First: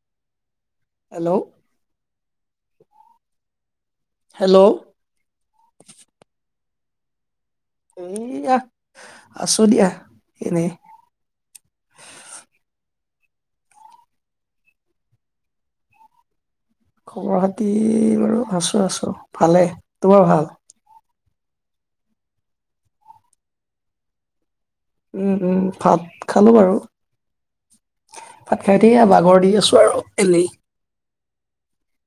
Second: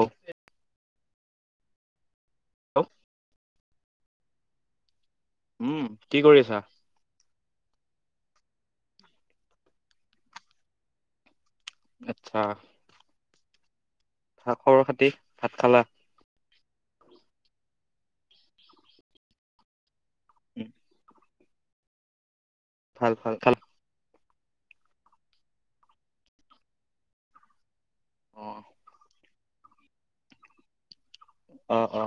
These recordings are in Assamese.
অ'কে। হেল্ল'। হেল্লও। হেল্ল'। উম্, কি কৰি আছা? এইয়া, আছোঁ দিয়া এনেই। আচ্ছা। খা খবৰ-খাতি, ভাত খালা? খবৰ-খাতি বাৰু আছো আছো, ভালেই। তোমাৰ ভাল? উম, ভাল ভাল। খাল উম্ উম্, ভাত খালো বাৰু। অ ভাত খাই উঠি এইয়া বাগৰ দি আছো আৰু এনেই। অ' অ',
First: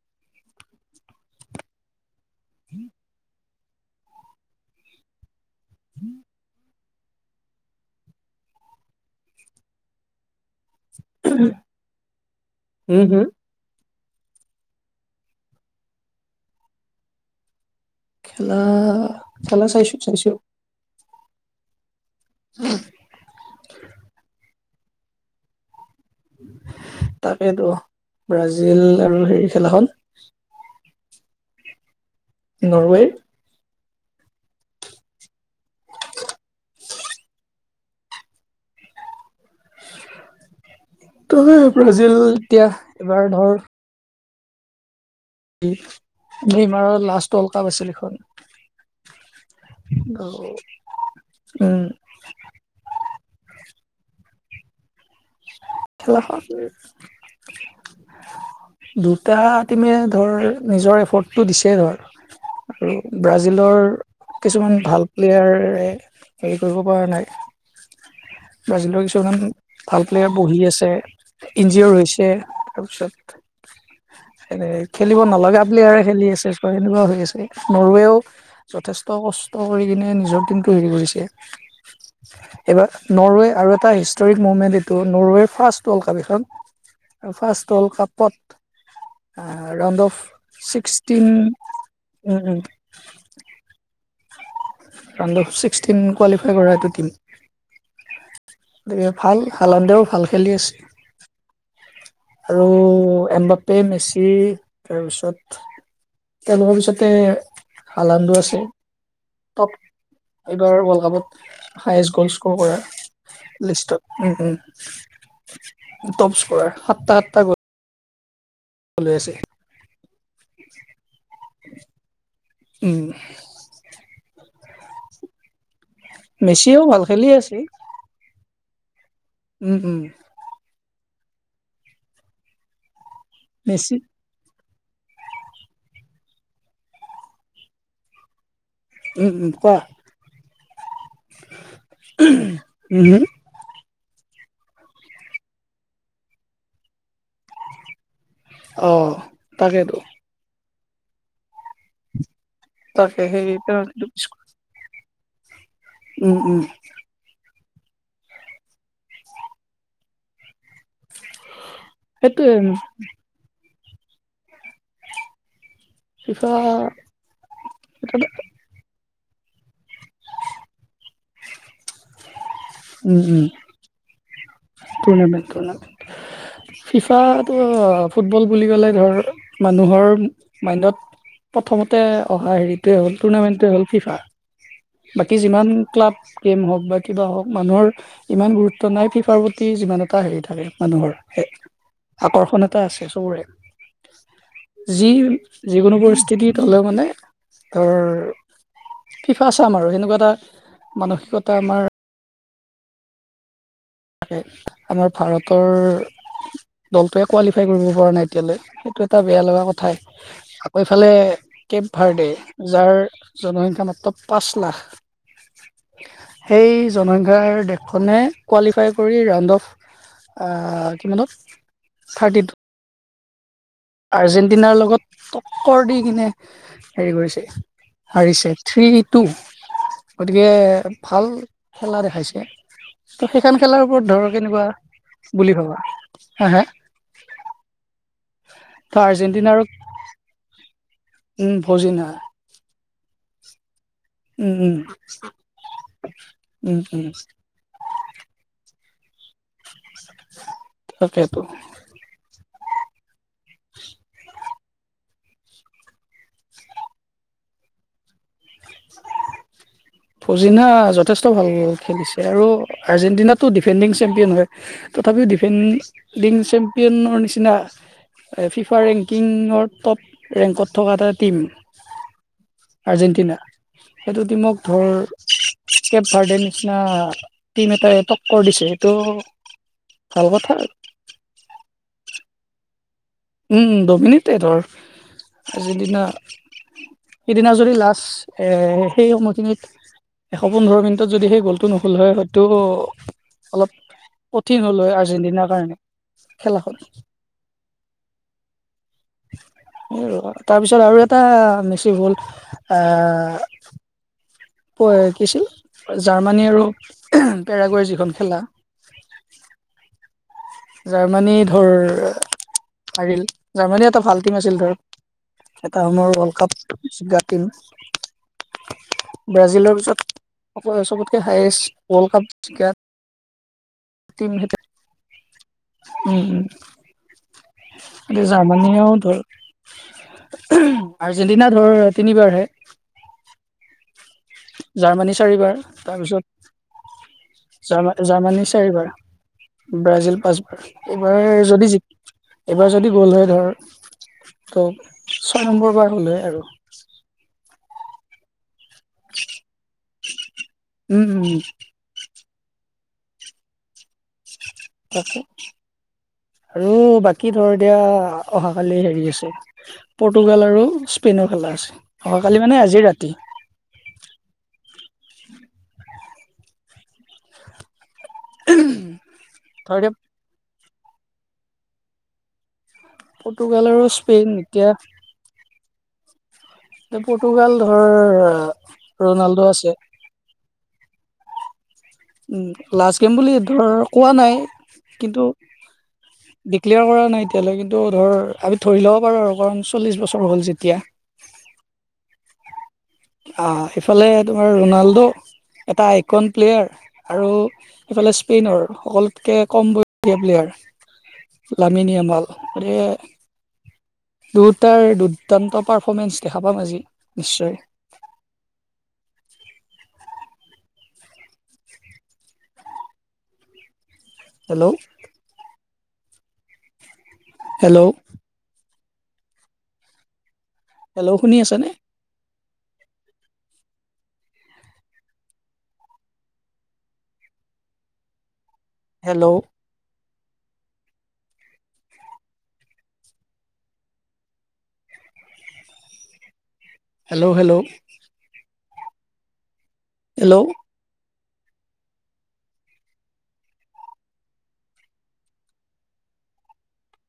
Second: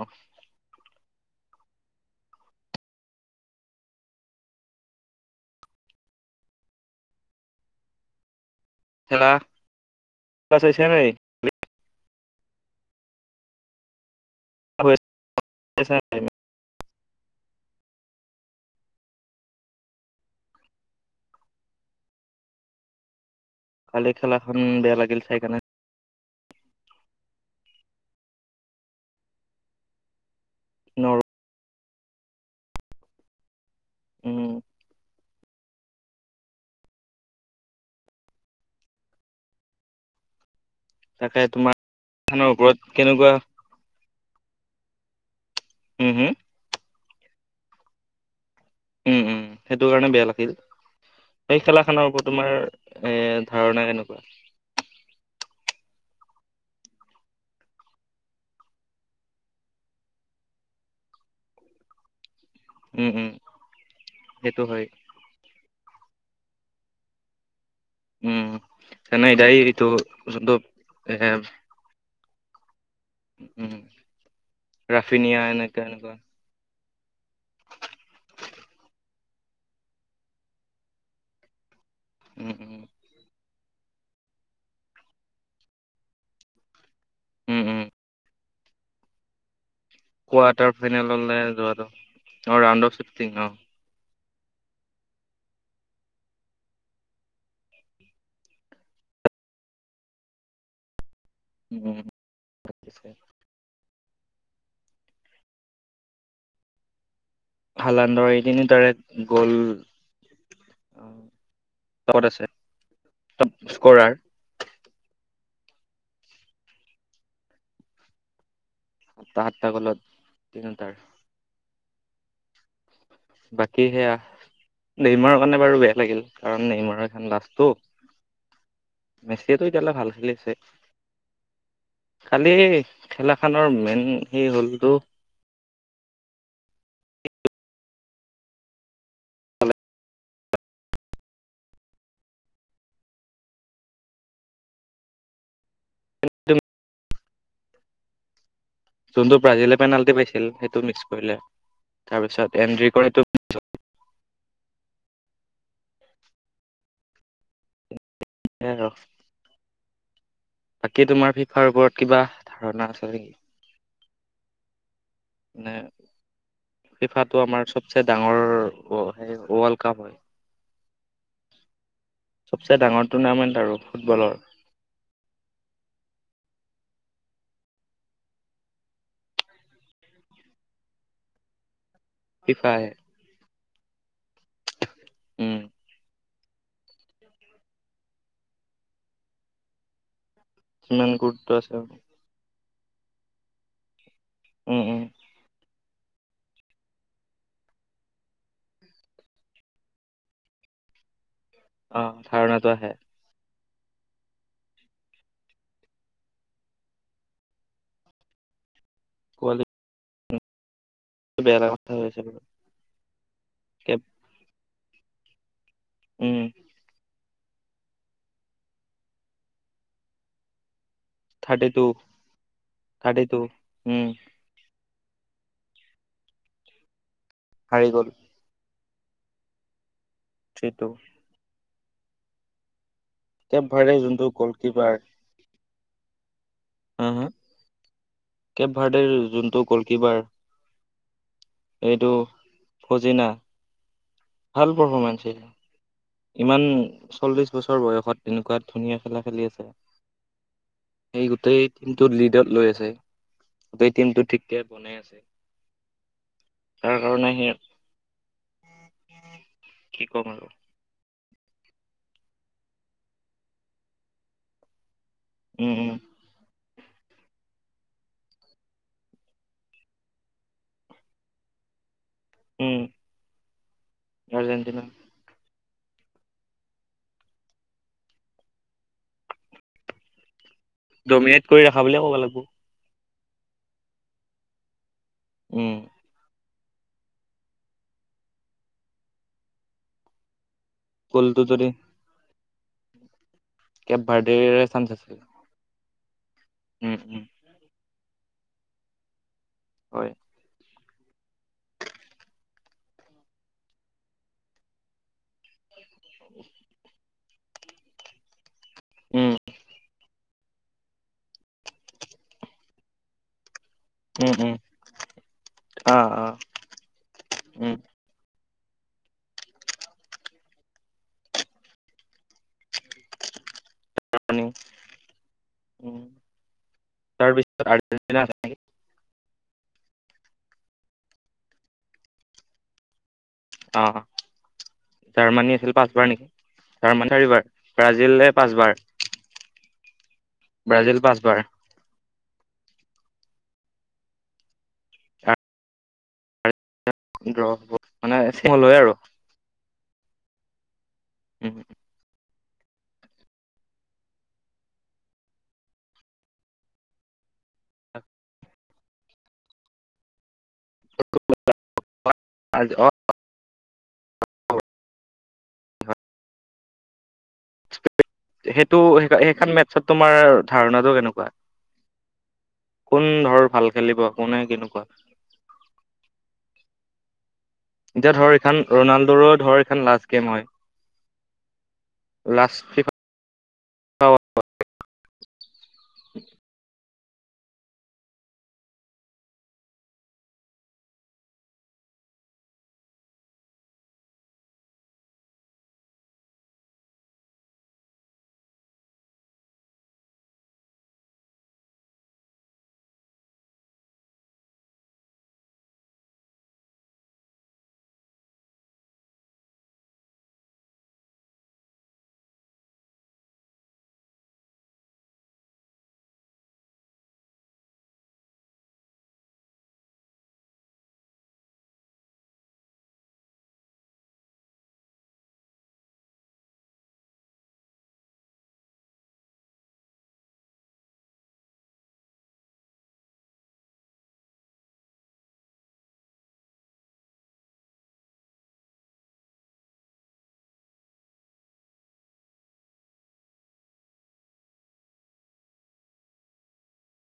উম মেলা চাইছা নাই। উম্ হু। খেলা, খেলা চাইছোঁ চাইছোঁ। উম্। উম্, বেয়া লাগিল চাই কেনে। তাকেইতো ব্ৰাজিল আৰু হেৰি খেলাখন। নৰ নৰৱেই। উম তাকে তোহে তোমাৰ ব্ৰাজিল খনৰ এতিয়া, ওপৰত এবাৰ কেনেকুৱা ধৰ দি, উম হম দিমাৰৰ লাষ্ট ৱৰ্ল্ড কাপ আছিল এইখন উম্, উম্, সেইটো কাৰণে বেয়া লাগিল। এই উম খেলাখনৰ ওপৰত তোমাৰ এ ধাৰণা এনেকুৱা খেলাখন দুটা টিমে ধৰ, নিজৰ এফৰ্টটো দিছে ধৰ আৰু উম উম ব্ৰাজিলৰ সেইটো কিছুমান হয় ভাল প্লেয়াৰে হেৰি কৰিব পৰা নাই উম ব্ৰাজিলৰ তেনে কিছুমান এটাই এইটো ভাল প্লেয়াৰ যোনটো বহি আছে, এ ইনজিঅ'ৰ হৈছে। তাৰপিছত, উম সেই খেলিব ৰাফিনিয়া নলগা এনেকা প্লেয়াৰে এনেকুৱা খেলি আছে। লোৱা হৈ আছে, নুৰুৱেও যথেষ্ট কষ্ট কৰি কিনে নিজৰ টীমটো হেৰি কৰিছে। উম্, উম্, নুৰুৱে আৰু এটা হিষ্টৰিক মুভমেণ্ট এইটো, নুৰুৱেৰ ফাৰ্ষ্ট ৱৰ্ল্ড কাপ এইখন। উম ফাৰ্ষ্ট উম ৱৰ্ল্ড কাপত এ আ ৰাউণ্ড অফ কোৱাৰ্টাৰ ছিক্সটিন ফাইনেললৈ যোৱাটো অ উম্। ৰাউণ্ড অফ ছিক্সটিন অ ৰাউণ্ড অফ ছিক্সটিন কোৱালিফাই কৰা এইটো টিম গতিকে, ভাল হালাণ্ডেউ ভাল খেলি আছে। আৰু এন বাপে মেচ ই তাৰপিছত, তেওঁলোকৰ পিছতে হালাণ্ডৰ হালান্দো এই আছে তিনিতাৰে টপ, এইবাৰ ৱৰ্ল্ড কাপত হায়ষ্ট তপত গ'ল আছে স্ক'ৰ কৰা। টপ স্কৰাৰ লিষ্টত, উম্ উম্, টপ স্কৰাৰ সাতটা সাতটা গ সাতটা সাতটা গলত, তিনিওটাৰ। উম বাকী সেয়া নেইমাৰৰ কাৰণে বাৰু বেয়া লাগিল, কাৰণ মেচিও ভাল নেমাৰৰ খেলি এখন আছে লাষ্টটো মেচিয়েটো উম এতিয়ালে উম ভাল খেলি আছে, কালি খেলাখনৰ মেচি মেইন সেই হ'লতটো উ, কোৱা উ, ম অ যোনটো ব্ৰাজিলে তাকেতো পেনাল্টি পাইছিল সেইটো মিক্স কৰিলে তাৰপিছত এণ্ট্ৰি কৰে তাকে সেই উম, উম, স ৰ বাকী তোমাৰ ফিফাৰ ওপৰত কিবা সেইটোৱে ধাৰণা আছে নেকি? মানে ফিফা ফিফাটো আমাৰ চবচে ডাঙৰ ৱল ক্লাব হয়। চবচে ডাঙৰ টুৰ্ণামেণ্ট আৰু ফুটবলৰ। টৰ্ণামেণ্ট টৰ্ণামেণ্ট [unintelligible] ফিফাটো ফুটবল বুলি ক'লে ধৰ মানুহৰ মাইণ্ডত প্ৰথমত অহা ফিফাই হেৰিটয়ে হ'ল টুৰ্ণামেণ্টে হ'ল ফিফা বাকী উম যিমান ক্লাব গেম হওক বা কিবা হওক মানুহৰ ইমান গুৰুত্ব নাই ফিফাৰ প্ৰতি যিমান এটা হেৰি থ থাকে কিমান মানুহৰ গুৰুত্ব আছে উম আকৰ্ষণ এ আছে চবৰে উম যি যিকোনো পৰিস্থিতিত হ'লেও মানে ধৰ ফিফা চাম আৰু সেনেকুৱা এটা মানসিকতা আমাৰ অ ধাৰণাটো আহে। তাকে আমাৰ ভাৰতৰ দলটোৱে কোৱালিফাই কৰিব পৰা নাই এতিয়ালৈ সেইটো এটা বেয়া কোৱালি লগা কথাই এইফালে বেয়া কথা কেব হৈছে ভাৰ্ডে যাৰ জনসংখ্যা মাত্ৰ পাঁচ লাখ,। উম সেই জনসংখ্যা দেশখনে কোৱালিফাই, কৰি ৰাউণ্ড অফ কিমানত থাৰ্টি টু কাটি তো'। আৰ্জেণ্টিনাৰ লগত টক্কৰ দি কিনে হেৰি কৰিছে হাৰি গ'ল হাৰিছে। থ্ৰী টু গতিকে থ্ৰী টু ভাল খেলা দেখাইছে। ত' সেইখন কেব খেলাৰ ভাৰ্ডে ওপৰত যোনটো ধৰ কেনেকুৱা গ'লকিপাৰ বুলি ভাবা হা-হা? হ হ কেব ত ভাৰ্টিৰ আৰ্জেণ্টিনাৰ যোনটো গলকিপাৰ উম, ভজি এইটো নাই। ফজিনা ভাল উম পাৰফৰ্মেন্সছিল ইমান উম উম চল্লিশ বছৰ বয়সত তেনেকুৱা ধুনীয়া খেলা খেলি আছে,। সই তাকেতো গোটেই টিমটো লিডত লৈ আছে,। গোটেই টিমটো ঠিক বনাই আছে'। তাৰ কাৰণে সি ফজিনা যথেষ্ট ভাল খেলিছে আৰু আৰ্জেণ্টিিনটো ডিফেণ্ডিং চেম্পিয়ন হয়। তথাপিও ডিফেন উম উম লিং চেম্পিয়নৰ নিচিনা,। ফিফা ৰেংকিঙৰত ৰেংকত থকা এটা টিম,। উম আৰ্জেণ্টিনা সেইটো টিমক আৰ্জেণ্টিনা ধৰ কেব ভাৰ্ডে নিচিনা টিম এটাই টক্কৰ দিছে এইটো, কাল কথা, ডমিনেট কৰি ৰখা বুলিয়ে ক'ব লাগিব। উম, ডমিনেটেডৰ উম আৰ্জে দিনা সিদিনা যদি লাষ্ট এ সেই সময়খিনিত অ, পোন্ধৰ মিনিটত যদি সেই গ'লটো নহ'ল হয় হয়তো অলপ কেব ভাৰ্ডেৰে কঠিন হল চান্স হয় আছিল আৰ্জেণ্টিনাৰ কাৰণে খেলাখন। উম উম হয় তাৰপিছত আৰু এটা মেচি হ'ল এ, কিছিল জাৰ্মানী আৰু পেৰাগৰ যিখন খেলা,। উম জাৰ্মানী ধৰ পাৰিল। জাৰ্মানী এটা ভাল উম টীম উম আছিল ধৰক। এটা অ সমৰ অ ৱৰ্ল্ড কাপ জিকা টীম উম ব্ৰাজিলৰ [unintelligible] [unintelligible] চবতকে হায়েষ্ট ৱৰ্ল্ড কাপ জিকাত। তিমি পানী। হতেঁ উম উম-উম। তাৰপিছত আৰ্জেণ্টিনা আজি আছে নেকি জাৰ্মানী আউট হ'ল। [unintelligible] আৰ্জেণ্টিনা ধৰ তিনিবাৰহে। অ,। জাৰ্মানী চাৰিবাৰ আছিল পাঁচবাৰ নেকি জাৰ্মানী চাৰিবাৰ তাৰপিছত জাৰমা ব্ৰাজিলে জাৰ্মানীৰ পাঁচবাৰ চাৰিবাৰ। ব্ৰাজিল পাঁচবাৰ ব্ৰাজিল পাঁচবাৰ এইবাৰ। যদি জিক এইবাৰ যদি গল হয় ধৰ ত' ছয় নম্বৰ বাৰ হ'লহে আৰু। [unintelligible] মানে চল হয় আৰু। উম, উম, উম। তাকে আৰু বাকী ধৰ এতিয়া অহাকালি হেৰি আছে, পৰ্তুগাল আৰু স্পেইনৰ খেলা আছে, অহাকালি মানে আজি ৰাতি। সেটো সে সেইখন ধৰ মেটছত এতিয়া তোমাৰ ধাৰণাটো কেনেকুৱা? কোন ধৰ পৰ্টুগাল ভাল আৰু খেলিব স্পেইন কোনে এতিয়া কেনেকুৱা? ৰ্টুগাল এতিয়া ধৰ এইখন ধৰ-ৰ ৰনাল্ডোৰো ৰনাল্ডো ধৰ আছে। এইখন লাষ্ট গেম হয় উম, লাষ্ট গেম বুলি ধৰ কোৱাঁ নাই কিন্তু ডিক্লেয়াৰ কৰা নাই। তিয়ালৈ কিন্তু ধৰ, আমি থৰি ল'ব পাৰোঁ আৰু কাৰণ চল্লিশ বছৰ হ'ল যেতিয়া। আ' সেফালে তোমাৰ ৰনাল্ডো। এটা আইকন প্লেয়াৰ। আৰু সেফালে স্পেইনৰ সকলোতকে কম বয় [unintelligible] প্লেয়াৰ। লামিনিয়মাল [unintelligible] দুটাৰ দুৰ্দান্ত পাৰফৰ্মেন্স দেখা পাম আজি নিশ্চয়। আ হেল্ল'। হেল্ল'। হেল্ল' শুনি আছা নে? হেল্ল'। Hello, hello. হেল্ল'।